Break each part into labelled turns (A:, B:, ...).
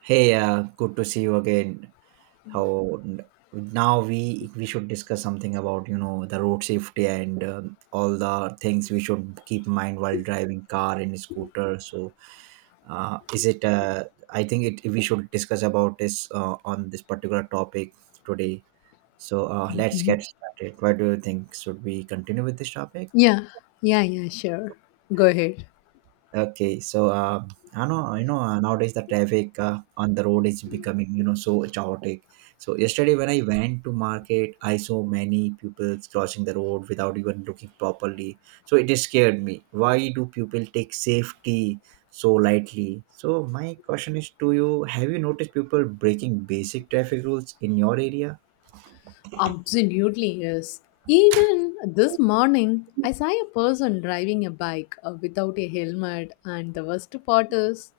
A: Hey, good to see you again. How Now we should discuss something about the road safety and all the things we should keep in mind while driving car and scooter. So, is it? I think it we should discuss about this on this particular topic today. So let's get
B: Mhm.
A: started. What do you think? Should we continue with this topic?
B: Yeah, yeah, sure. Go ahead.
A: Okay, so I know nowadays the traffic on the road is becoming so chaotic. So yesterday when I went to market, I saw many people crossing the road without even looking properly. So it just scared me. Why do people take safety so lightly? So my question is to you: have you noticed people breaking basic traffic rules in your area?
B: Absolutely, yes. Even this morning, I saw a person driving a bike without a helmet, and the worst part is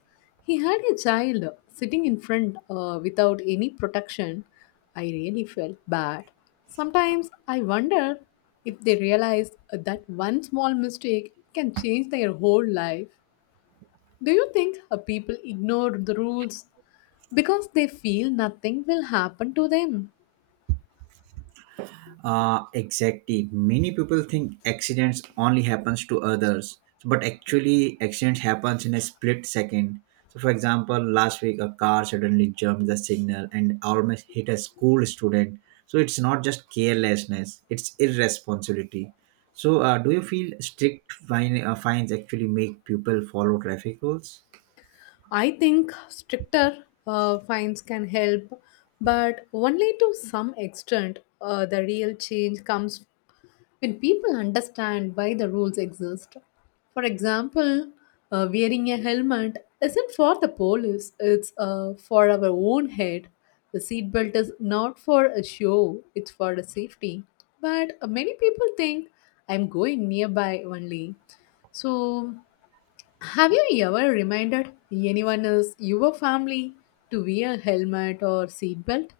B: he had a child sitting in front without any protection. I really felt bad. Sometimes I wonder if they realize that one small mistake can change their whole life. Do you think people ignore the rules because they feel nothing will happen to them?
A: Exactly. Many people think accidents only happens to others, so, but actually accidents happens in a split second. So, for example, last week a car suddenly jumped the signal and almost hit a school student. So it's not just carelessness; it's irresponsibility. So, do you feel strict fines actually make people follow traffic rules?
B: I think stricter fines can help, but only to some extent. The real change comes when people understand why the rules exist. For example, wearing a helmet isn't for the police, it's for our own head. The seatbelt is not for a show, it's for the safety. But many people think I'm going nearby only. So have you ever reminded anyone else, your family, to wear a helmet or seatbelt?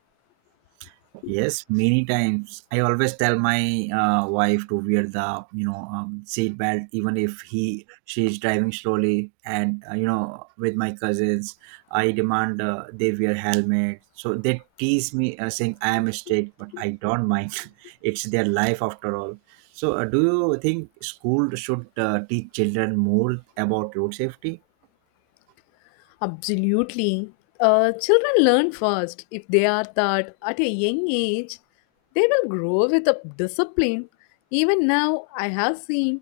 A: Yes, many times. I always tell my wife to wear the seat belt, even if he she is driving slowly. And with my cousins, I demand they wear helmet. So they tease me saying I am a strict, but I don't mind. It's their life after all. So, do you think school should teach children more about road safety?
B: Absolutely. Children learn first. If they are taught at a young age, they will grow with a discipline. Even now, I have seen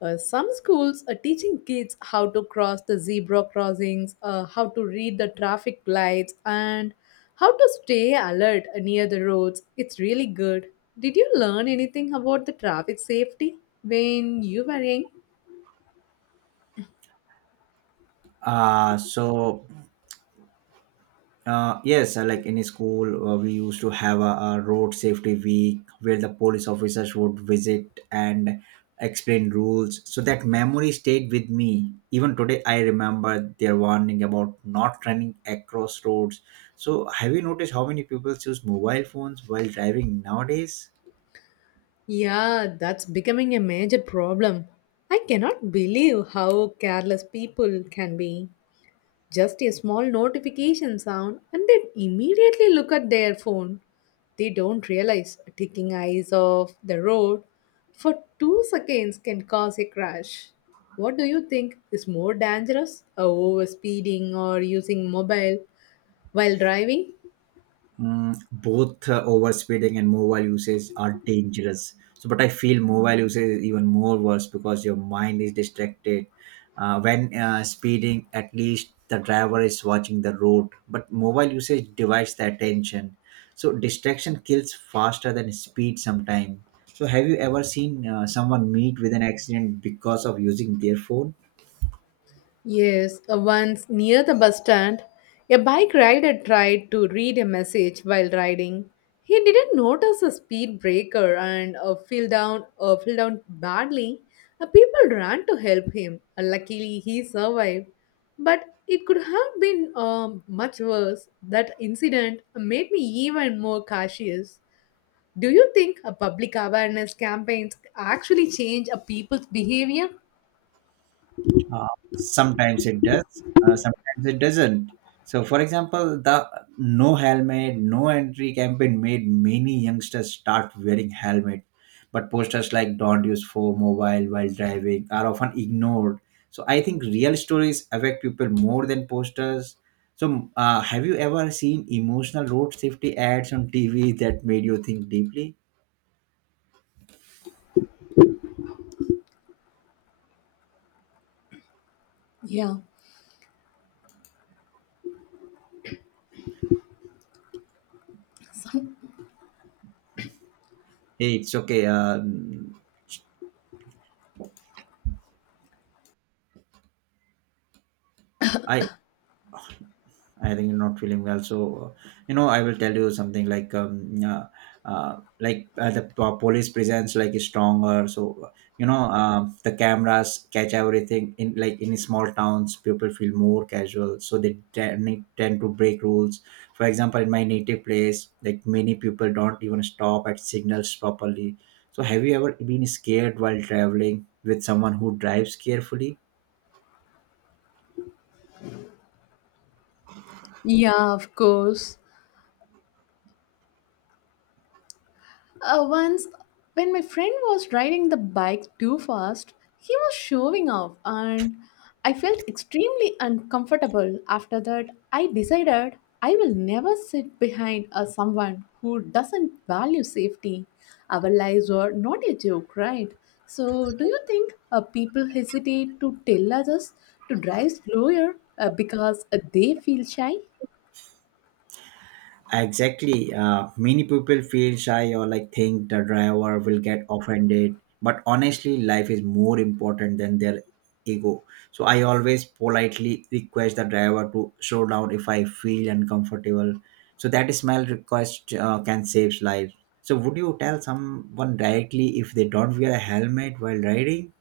B: some schools are teaching kids how to cross the zebra crossings, how to read the traffic lights, and how to stay alert near the roads. It's really good. Did you learn anything about the traffic safety when you were young?
A: Uh, so yes, like in school, we used to have a road safety week where the police officers would visit and explain rules. So that memory stayed with me. Even today, I remember their warning about not running across roads. So, have you noticed how many people use mobile phones while driving nowadays?
B: Yeah, that's becoming a major problem. I cannot believe how careless people can be. Just a small notification sound and they immediately look at their phone. They don't realize taking eyes off the road for 2 seconds can cause a crash. What do you think is more dangerous? Overspeeding or using mobile while driving?
A: Both overspeeding and mobile usage are dangerous. So, but I feel mobile usage is even more worse because your mind is distracted. When speeding, at least the driver is watching the road, but mobile usage divides the attention. So, distraction kills faster than speed sometimes. So, have you ever seen someone meet with an accident because of using their phone?
B: Yes, once near the bus stand, a bike rider tried to read a message while riding. He didn't notice a speed breaker and fell down badly. People ran to help him. Luckily, he survived. But it could have been much worse. That incident made me even more cautious. Do you think a public awareness campaigns actually change a people's behavior?
A: Uh, Sometimes it does, sometimes it doesn't. So, for example, the no helmet, no entry campaign made many youngsters start wearing helmet, but posters like "Don't use phone, mobile while driving" are often ignored. So, I think real stories affect people more than posters. So, have you ever seen emotional road safety ads on TV that made you think deeply?
B: Yeah.
A: Hey, it's okay. I I think you're not feeling well. So, I will tell you something like, the police presence is stronger. So, the cameras catch everything. In small towns, people feel more casual, so they tend to break rules. For example, in my native place, many people don't even stop at signals properly. So, have you ever been scared while traveling with someone who drives carefully?
B: Yeah, of course. Once, when my friend was riding the bike too fast, he was showing off, and I felt extremely uncomfortable. After that, I decided I will never sit behind a someone who doesn't value safety. Our lives were not a joke, right? So, do you think people hesitate to tell others to drive slower because they feel shy?
A: Exactly. Many people feel shy or think the driver will get offended. But honestly, life is more important than their ego. So I always politely request the driver to slow down if I feel uncomfortable. So that small request can save lives. So would you tell someone directly if they don't wear a helmet while riding?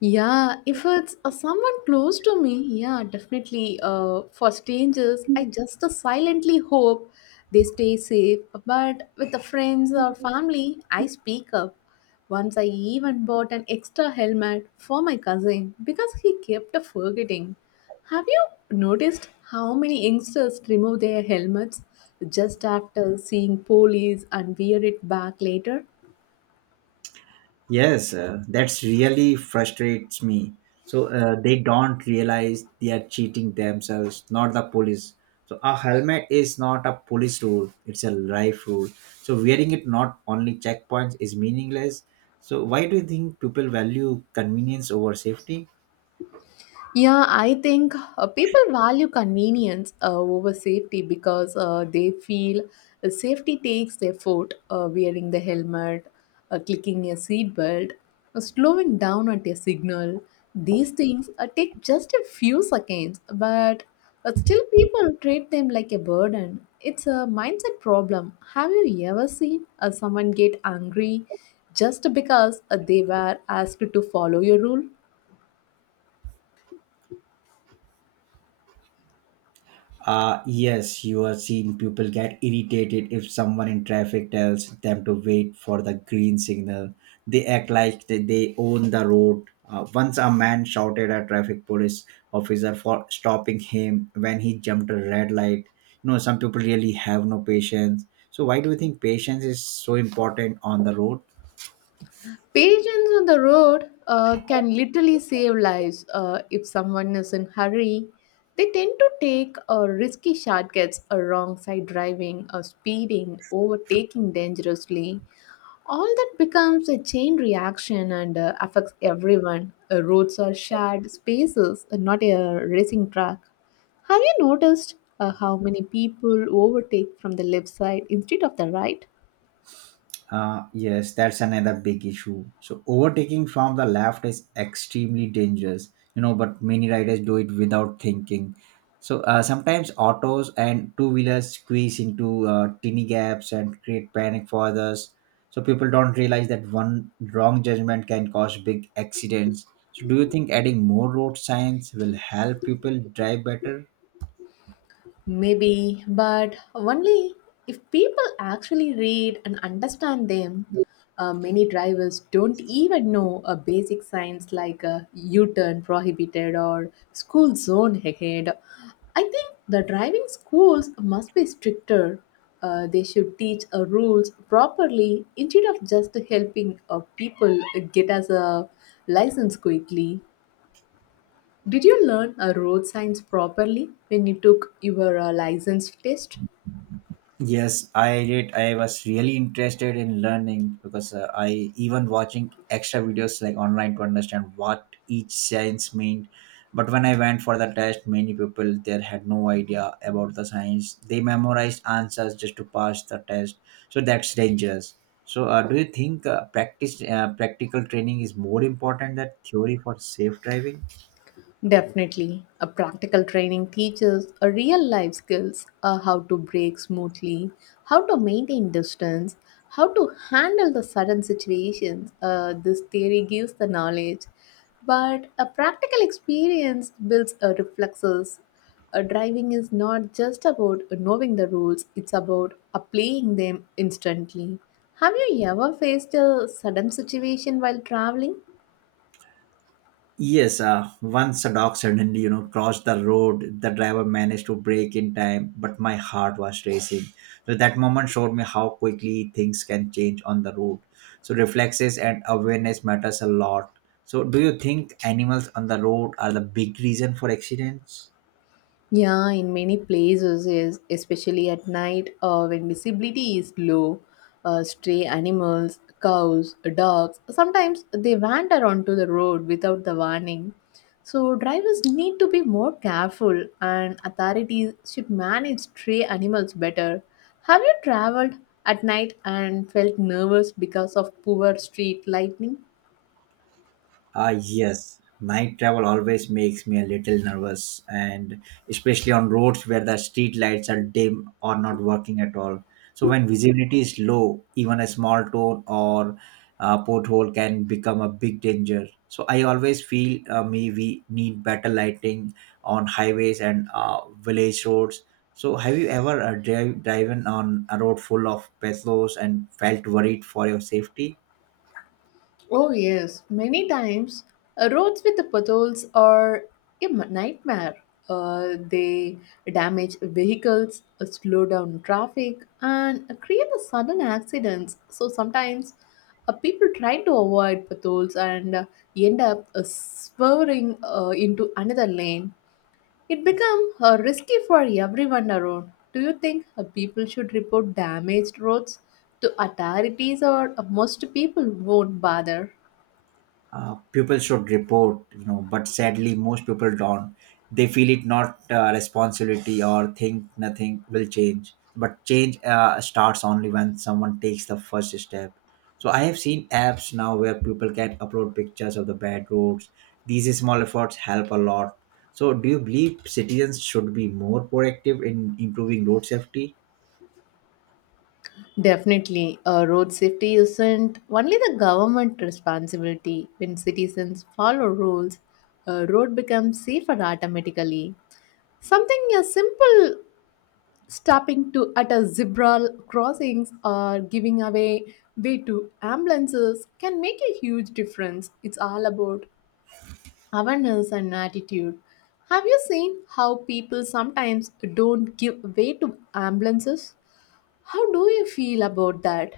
B: Yeah, if it's someone close to me, yeah, definitely. For strangers, I just silently hope they stay safe. But with the friends or family, I speak up. Once I even bought an extra helmet for my cousin because he kept forgetting. Have you noticed how many youngsters remove their helmets just after seeing police and wear it back later?
A: Yes, that's really frustrates me. So they don't realize they are cheating themselves, not the police. So a helmet is not a police rule; it's a life rule. So wearing it not only checkpoints is meaningless. So why do you think people value convenience over safety?
B: Yeah, I think people value convenience over safety because they feel safety takes their foot, wearing the helmet, clicking a seatbelt, slowing down at a signal. These things take just a few seconds, but still people treat them like a burden. It's a mindset problem. Have you ever seen someone get angry just because they were asked to follow your rule?
A: Yes, you have seen people get irritated if someone in traffic tells them to wait for the green signal. They act like they own the road. Once a man shouted at traffic police officer for stopping him when he jumped a red light. You know, some people really have no patience. So why do you think patience is so important on the road?
B: Patience on the road can literally save lives. If someone is in hurry, they tend to take risky shortcuts, wrong side driving, speeding, overtaking dangerously. All that becomes a chain reaction and affects everyone. Roads are shared spaces, not a racing track. Have you noticed how many people overtake from the left side instead of the right?
A: Yes, that's another big issue. So overtaking from the left is extremely dangerous, you know, but many riders do it without thinking. So sometimes autos and two-wheelers squeeze into tiny gaps and create panic for others. So people don't realize that one wrong judgment can cause big accidents. So do you think adding more road signs will help people drive better?
B: Maybe, but only if people actually read and understand them. Many drivers don't even know a basic signs like a U-turn prohibited or school zone ahead. I think the driving schools must be stricter. They should teach rules properly instead of just helping people get as a license quickly. Did you learn road signs properly when you took your license test?
A: Yes, I did. I was really interested in learning because I even watching extra videos like online to understand what each science meant. But when I went for the test, many people there had no idea about the science. They memorized answers just to pass the test. So that's dangerous. So, do you think practice practical training is more important than theory for safe driving?
B: Definitely. A practical training teaches a real life skills how to brake smoothly, how to maintain distance, how to handle the sudden situations. This theory gives the knowledge, but a practical experience builds a reflexes. Driving is not just about knowing the rules, it's about applying them instantly. Have you ever faced a sudden situation while traveling?
A: Yes, once a dog suddenly, you know, crossed the road. The driver managed to brake in time, but my heart was racing. So that moment showed me how quickly things can change on the road. So reflexes and awareness matters a lot. So do you think animals on the road are the big reason for accidents?
B: Yeah, in many places, especially at night when visibility is low, stray animals, cows, dogs, sometimes they wander onto the road without the warning. So, drivers need to be more careful, and authorities should manage stray animals better. Have you traveled at night and felt nervous because of poor street lighting?
A: Ah, yes. Night travel always makes me a little nervous, and especially on roads where the street lights are dim or not working at all. So, when visibility is low, even a small town or porthole can become a big danger. So, I always feel me we need better lighting on highways and village roads. So, have you ever driven on a road full of pesos and felt worried for your safety?
B: Oh, yes, many times roads with the potholes are a nightmare. They damage vehicles, slow down traffic, and create a sudden accidents. So sometimes people try to avoid potholes and end up swerving into another lane. It becomes risky for everyone around. Do you think people should report damaged roads to authorities or most people won't bother?
A: People should report, you know, but sadly most people don't. They feel it not responsibility or think nothing will change. But change starts only when someone takes the first step. So I have seen apps now where people can upload pictures of the bad roads. These small efforts help a lot. So do you believe citizens should be more proactive in improving road safety?
B: Definitely, road safety isn't only the government responsibility. When citizens follow rules, a road becomes safer automatically. Something as simple stopping to at a zebra crossings or giving away way to ambulances can make a huge difference. It's all about awareness and attitude. Have you seen how people sometimes don't give way to ambulances? How do you feel about that?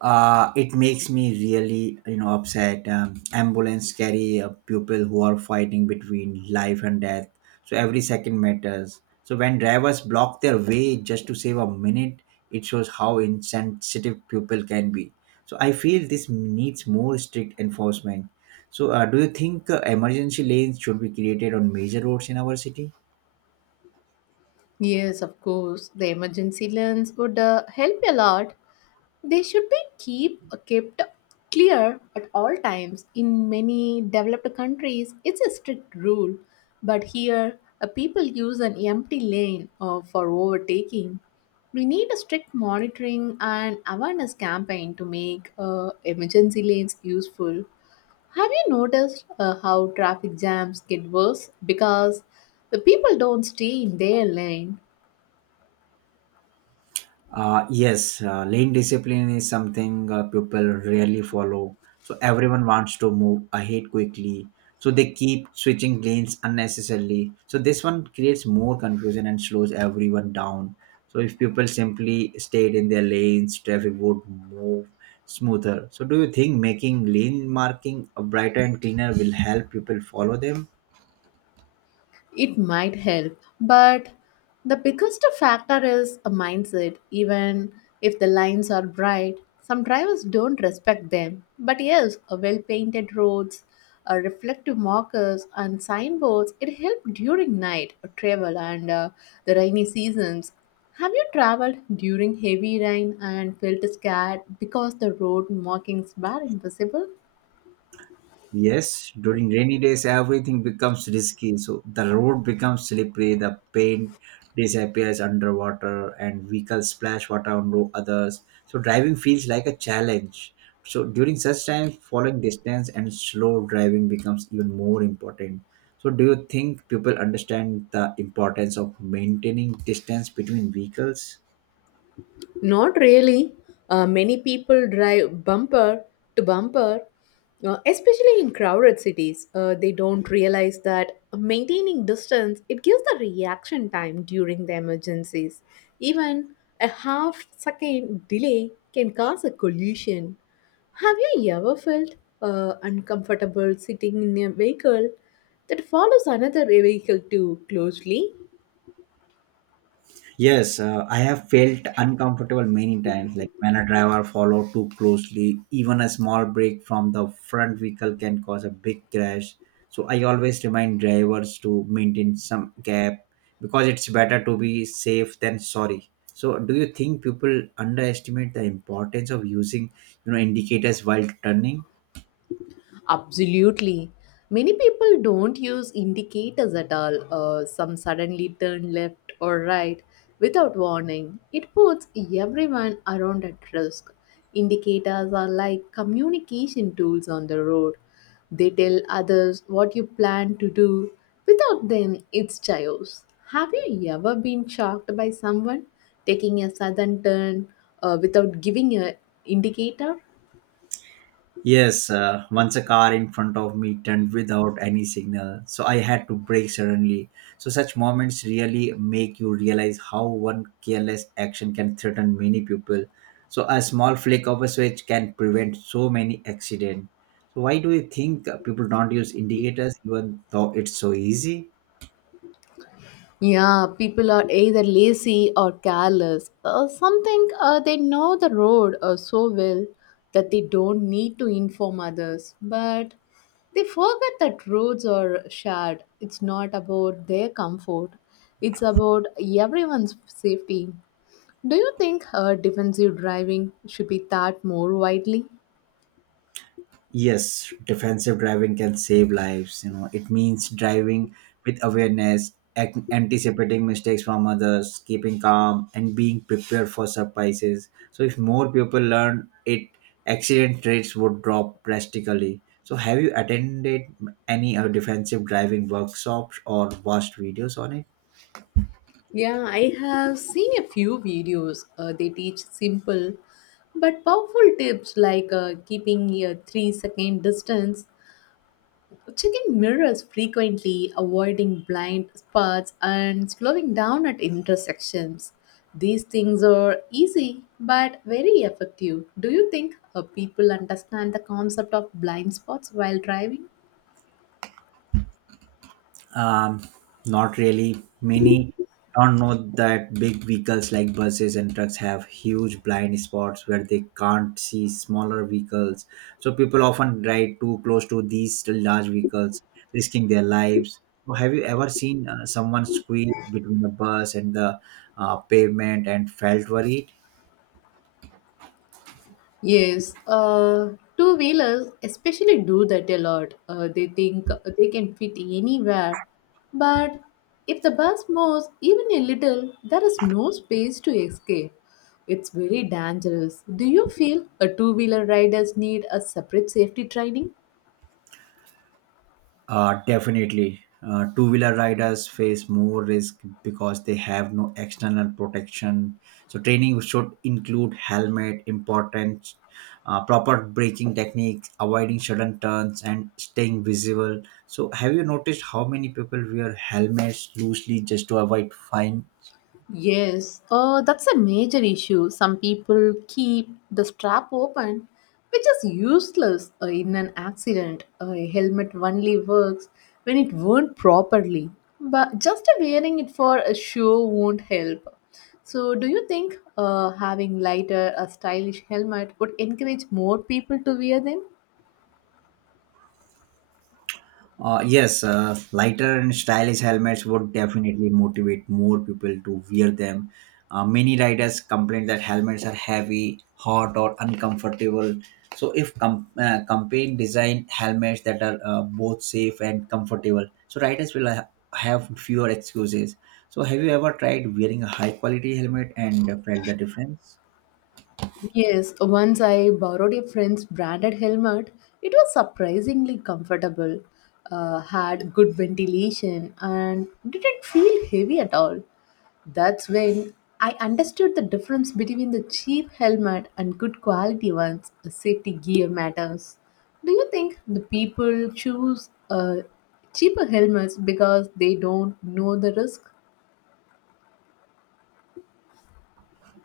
A: It makes me really, you know, upset. Ambulance carry people who are fighting between life and death. So every second matters. So when drivers block their way just to save a minute, it shows how insensitive people can be. So I feel this needs more strict enforcement. So do you think emergency lanes should be created on major roads in our city?
B: Yes, of course. The emergency lens would help a lot. They should be keep kept clear at all times. In many developed countries, it's a strict rule, but here people use an empty lane for overtaking. We need a strict monitoring and awareness campaign to make emergency lanes useful. Have you noticed how traffic jams get worse because the people don't stay in their lane?
A: Yes, lane discipline is something people rarely follow. So everyone wants to move ahead quickly. So they keep switching lanes unnecessarily. So this one creates more confusion and slows everyone down. So if people simply stayed in their lanes, traffic would move smoother. So do you think making lane marking a brighter and cleaner will help people follow them?
B: It might help, but the biggest factor is a mindset. Even if the lines are bright, some drivers don't respect them. But yes, a well-painted roads, a reflective markers, and signboards it help during night travel and the rainy seasons. Have you traveled during heavy rain and felt scared because the road markings were invisible?
A: Yes, during rainy days, everything becomes risky. So the road becomes slippery, the paint disappears underwater, and vehicles splash water on others. So driving feels like a challenge. So during such times, following distance and slow driving becomes even more important. So, do you think people understand the importance of maintaining distance between vehicles?
B: Not really. Many people drive bumper to bumper, especially in crowded cities. They don't realize that maintaining distance it gives the reaction time during the emergencies. Even a half second delay can cause a collision. Have you ever felt uncomfortable sitting in a vehicle that follows another vehicle too closely?
A: Yes, I have felt uncomfortable many times, like when a driver follow too closely, even a small break from the front vehicle can cause a big crash. So I always remind drivers to maintain some gap because it's better to be safe than sorry. So do you think people underestimate the importance of using, you know, indicators while turning?
B: Absolutely. Many people don't use indicators at all. Some suddenly turn left or right without warning. It puts everyone around at risk. Indicators are like communication tools on the road. They tell others what you plan to do. Without them, it's chaos. Have you ever been shocked by someone taking a sudden turn without giving an indicator?
A: Yes, once a car in front of me turned without any signal, so I had to brake suddenly. So, such moments really make you realize how one careless action can threaten many people. So, a small flick of a switch can prevent so many accidents. So, why do you think people don't use indicators even though it's so easy?
B: Yeah, people are either lazy or careless. Some they know the road so well that they don't need to inform others, but they forget that roads are shared. It's not about their comfort, it's about everyone's safety. Do you think defensive driving should be taught more widely?
A: Yes, defensive driving can save lives. You know, it means driving with awareness, anticipating mistakes from others, keeping calm, and being prepared for surprises. So, if more people learn it, accident rates would drop drastically. So, have you attended any defensive driving workshops or watched videos on it?
B: Yeah, I have seen a few videos. They teach simple but powerful tips like keeping a 3 second distance, checking mirrors frequently, avoiding blind spots, and slowing down at intersections. These things are easy but very effective. Do you think people understand the concept of blind spots while driving?
A: Um, not really. Many don't know that big vehicles like buses and trucks have huge blind spots where they can't see smaller vehicles. So people often drive too close to these large vehicles, risking their lives. So have you ever seen someone squeeze between the bus and the pavement and felt worried?
B: Yes, two wheelers especially do that a lot. They think they can fit anywhere, but if the bus moves even a little, there is no space to escape. It's very dangerous. Do you feel a two wheeler riders need a separate safety training?
A: Definitely. Two wheeler riders face more risk because they have no external protection. So, training should include helmet, important, proper braking techniques, avoiding sudden turns, and staying visible. So, have you noticed how many people wear helmets loosely just to avoid fines?
B: Yes, that's a major issue. Some people keep the strap open, which is useless in an accident. A helmet only works when it worn properly, but just wearing it for a show won't help. So, do you think having lighter, a stylish helmet would encourage more people to wear them?
A: Yes, lighter and stylish helmets would definitely motivate more people to wear them. Many riders complain that helmets are heavy, hot, or uncomfortable. So, if campaign design helmets that are both safe and comfortable, so riders will have fewer excuses. So, have you ever tried wearing a high quality helmet and felt the difference?
B: Yes, once I borrowed a friend's branded helmet. It was surprisingly comfortable, had good ventilation, and didn't feel heavy at all. That's when I understood the difference between the cheap helmet and good quality ones. Safety gear matters. Do you think the people choose cheaper helmets because they don't know the risk?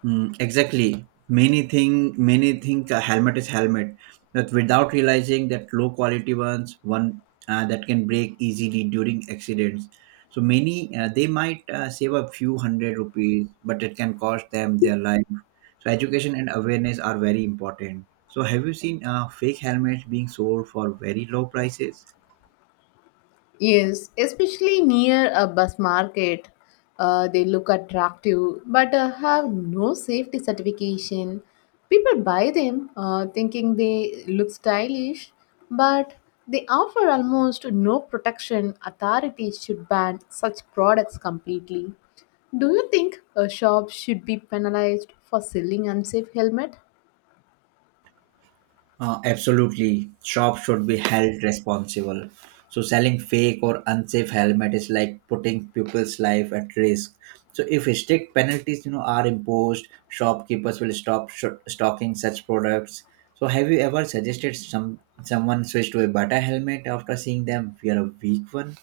A: Mm, exactly. Many think a helmet is helmet, but without realizing that low quality ones one that can break easily during accidents. So many they might save a few hundred rupees, but it can cost them their life. So education and awareness are very important. So have you seen fake helmets being sold for very low prices?
B: Yes, especially near a bus market. They look attractive but have no safety certification. People buy them thinking they look stylish, but they offer almost no protection. Authorities should ban such products completely. Do you think a shop should be penalized for selling unsafe helmet?
A: Absolutely. Shops should be held responsible. So selling fake or unsafe helmet is like putting people's life at risk. So if strict penalties, you know, are imposed, shopkeepers will stop stocking such products. So have you ever suggested someone switch to a better helmet after seeing them wear a weak one?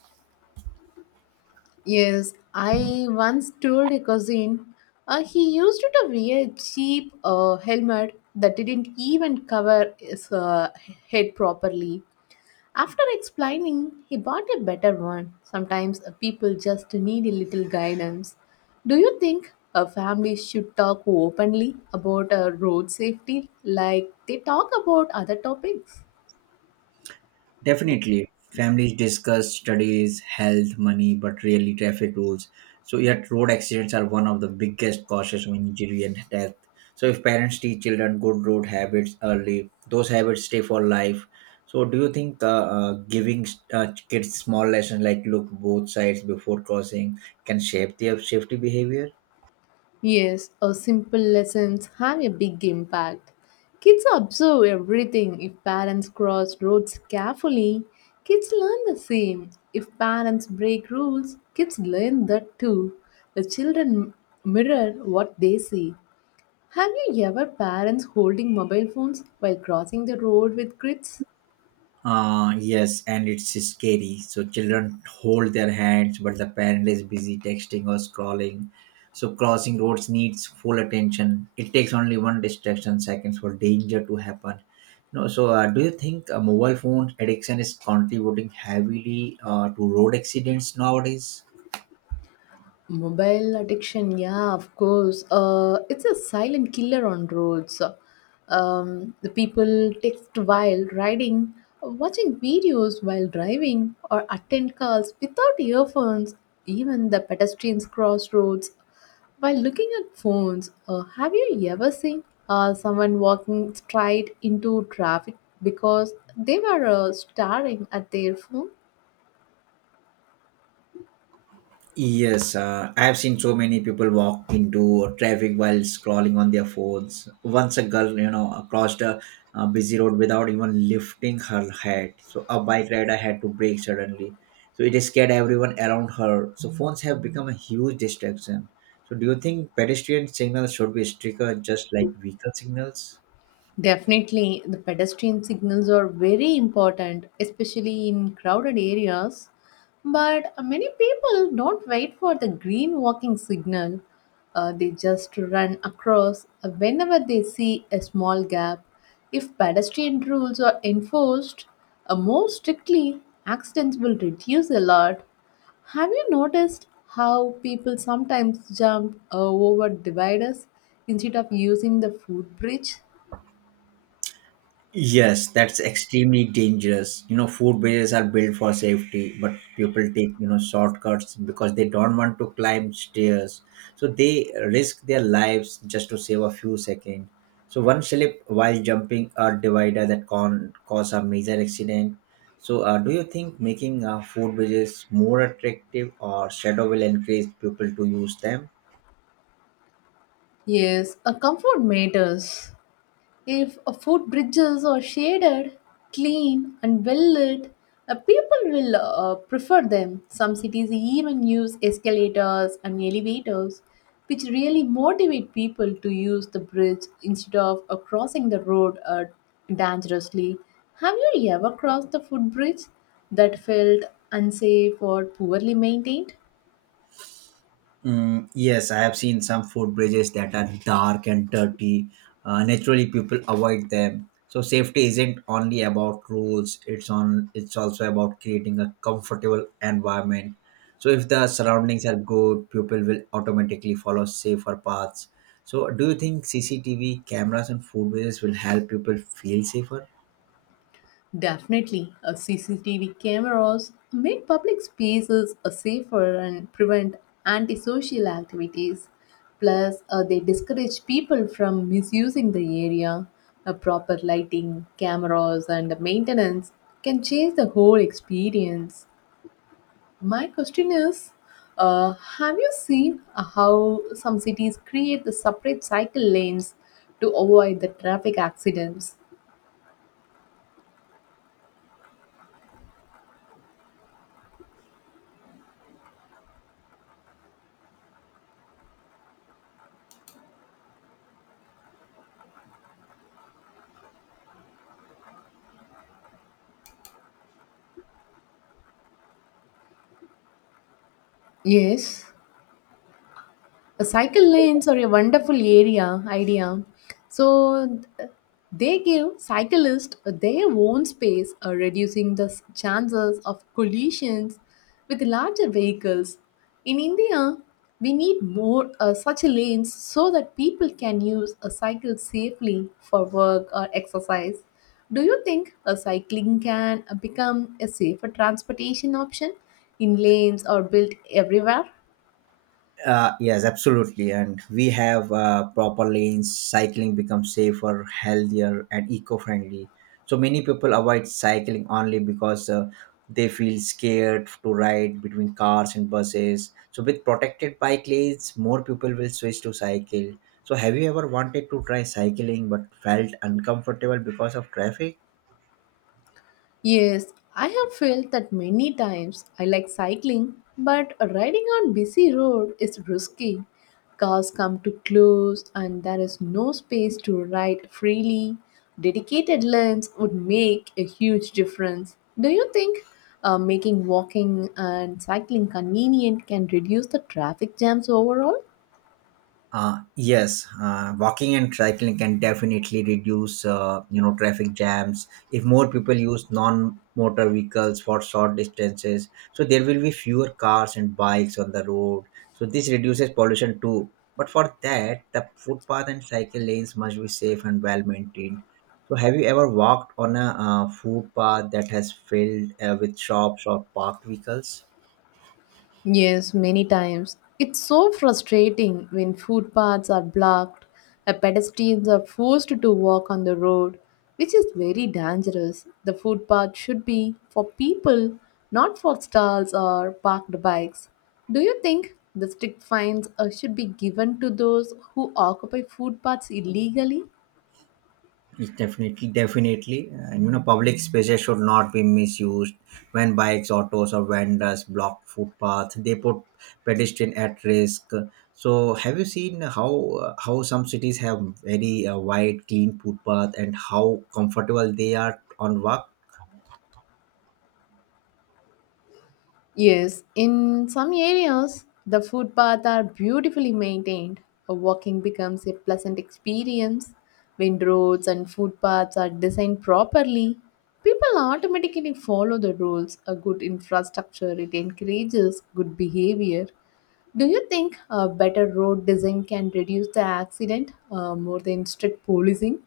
B: Yes, I once told a cousin he used to wear a cheap helmet that didn't even cover his head properly. After explaining, he bought a better one. Sometimes people just need a little guidance. Do you think a family should talk openly about road safety like they talk about other topics?
A: Definitely. Families discuss studies, health, money, but rarely traffic rules. So, yet road accidents are one of the biggest causes of injury and death. So, if parents teach children good road habits early, those habits stay for life. So, do you think giving kids small lessons like look both sides before crossing can shape their safety behavior?
B: Yes, a simple lessons have a big impact. Kids observe everything if parents cross roads carefully. Kids learn the same. If parents break rules, kids learn that too. The children mirror what they see. Have you ever parents holding mobile phones while crossing the road with kids?
A: Yes, and it's scary. So children hold their hands, but the parent is busy texting or scrolling. So crossing roads needs full attention. It takes only one distraction seconds for danger to happen. No, so do you think a mobile phone addiction is contributing heavily to road accidents nowadays?
B: Mobile addiction, yeah, of course. It's a silent killer on roads. The people text while riding, watching videos while driving, or attend calls without earphones. Even the pedestrians cross roads while looking at phones. Have you ever seen someone walking straight into traffic because they were staring at their phone?
A: Yes, I have seen so many people walk into traffic while scrolling on their phones. Once a girl, you know, crossed a, busy road without even lifting her head. So a bike rider had to brake suddenly. So it scared everyone around her. So phones have become a huge distraction. So do you think pedestrian signals should be stricter, just like vehicle signals?
B: Definitely, the pedestrian signals are very important, especially in crowded areas. But many people don't wait for the green walking signal. They just run across whenever they see a small gap. If pedestrian rules are enforced more strictly, accidents will reduce a lot. Have you noticed how people sometimes jump over dividers instead of using the footbridge?
A: Yes, that's extremely dangerous. You know, food bridges are built for safety, but people take, you know, shortcuts because they don't want to climb stairs. So they risk their lives just to save a few seconds. So one slip while jumping a divider that can cause a major accident. So do you think making food bridges more attractive or shadow will encourage people to use them?
B: Yes, a comfort matters. If a food bridges are shaded, clean, and well lit, people will prefer them. Some cities even use escalators and elevators, which really motivate people to use the bridge instead of crossing the road dangerously. Have you ever crossed the footbridge that felt unsafe or poorly maintained?
A: Mm, yes, I have seen some food bridges that are dark and dirty. Naturally, people avoid them. So safety isn't only about rules; it's on. It's also about creating a comfortable environment. So if the surroundings are good, people will automatically follow safer paths. So do you think CCTV cameras and food bridges will help people feel safer?
B: Definitely, a CCTV cameras make public spaces safer and prevent antisocial activities. Plus, they discourage people from misusing the area. A proper lighting, cameras, and maintenance can change the whole experience. My question is, uh, have you seen how some cities create the separate cycle lanes to avoid the traffic accidents? Yes, a cycle lanes are a wonderful area idea. So th- they give cyclists their own space, reducing the chances of collisions with larger vehicles. In India, we need more such lanes so that people can use a cycle safely for work or exercise. Do you think a cycling can become a safer transportation option in lanes or built everywhere?
A: Yes, absolutely. And we have proper lanes, cycling becomes safer, healthier, and eco friendly. So many people avoid cycling only because they feel scared to ride between cars and buses. So, with protected bike lanes, more people will switch to cycle. So, have you ever wanted to try cycling but felt uncomfortable because of traffic?
B: Yes, I have felt that many times. I like cycling, but riding on busy road is risky. Cars come too close and there is no space to ride freely. Dedicated lanes would make a huge difference. Do you think making walking and cycling convenient can reduce the traffic jams overall?
A: Yes, walking and cycling can definitely reduce, you know, traffic jams. If more people use non-motor vehicles for short distances, so there will be fewer cars and bikes on the road. So this reduces pollution too. But for that, the footpath and cycle lanes must be safe and well maintained. So have you ever walked on a footpath that has filled with shops or parked vehicles?
B: Yes, many times. It's so frustrating when footpaths are blocked, and pedestrians are forced to walk on the road, which is very dangerous. The footpath should be for people, not for stalls or parked bikes. Do you think the strict fines should be given to those who occupy footpaths illegally?
A: Yes, definitely. And you know, public spaces should not be misused when bikes, autos, or vendors block footpaths. They put pedestrian at risk. So, have you seen how some cities have very wide, clean footpath and how comfortable they are on walk?
B: Yes, in some areas, the footpaths are beautifully maintained. A walking becomes a pleasant experience. When roads and footpaths are designed properly, people automatically follow the rules. A good infrastructure it encourages good behavior. Do you think a better road design can reduce the accident more than strict policing?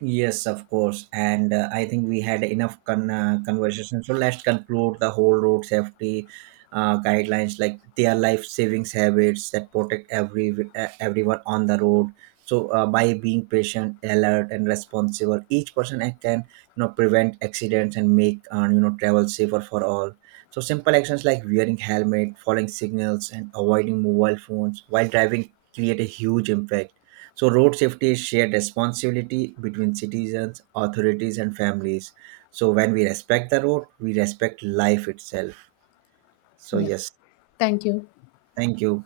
A: Yes, of course. And I think we had enough conversation. So let's conclude the whole road safety guidelines, like their life savings habits that protect everyone on the road. So by being patient, alert, and responsible, each person act can you know prevent accidents and make you know travel safer for all. So simple actions like wearing helmet, following signals, and avoiding mobile phones while driving create a huge impact so, road safety is shared responsibility between citizens, authorities, and families. So, when we respect the road, we respect life itself. So,
B: Yeah.
A: yes,
B: Thank you.
A: thank you.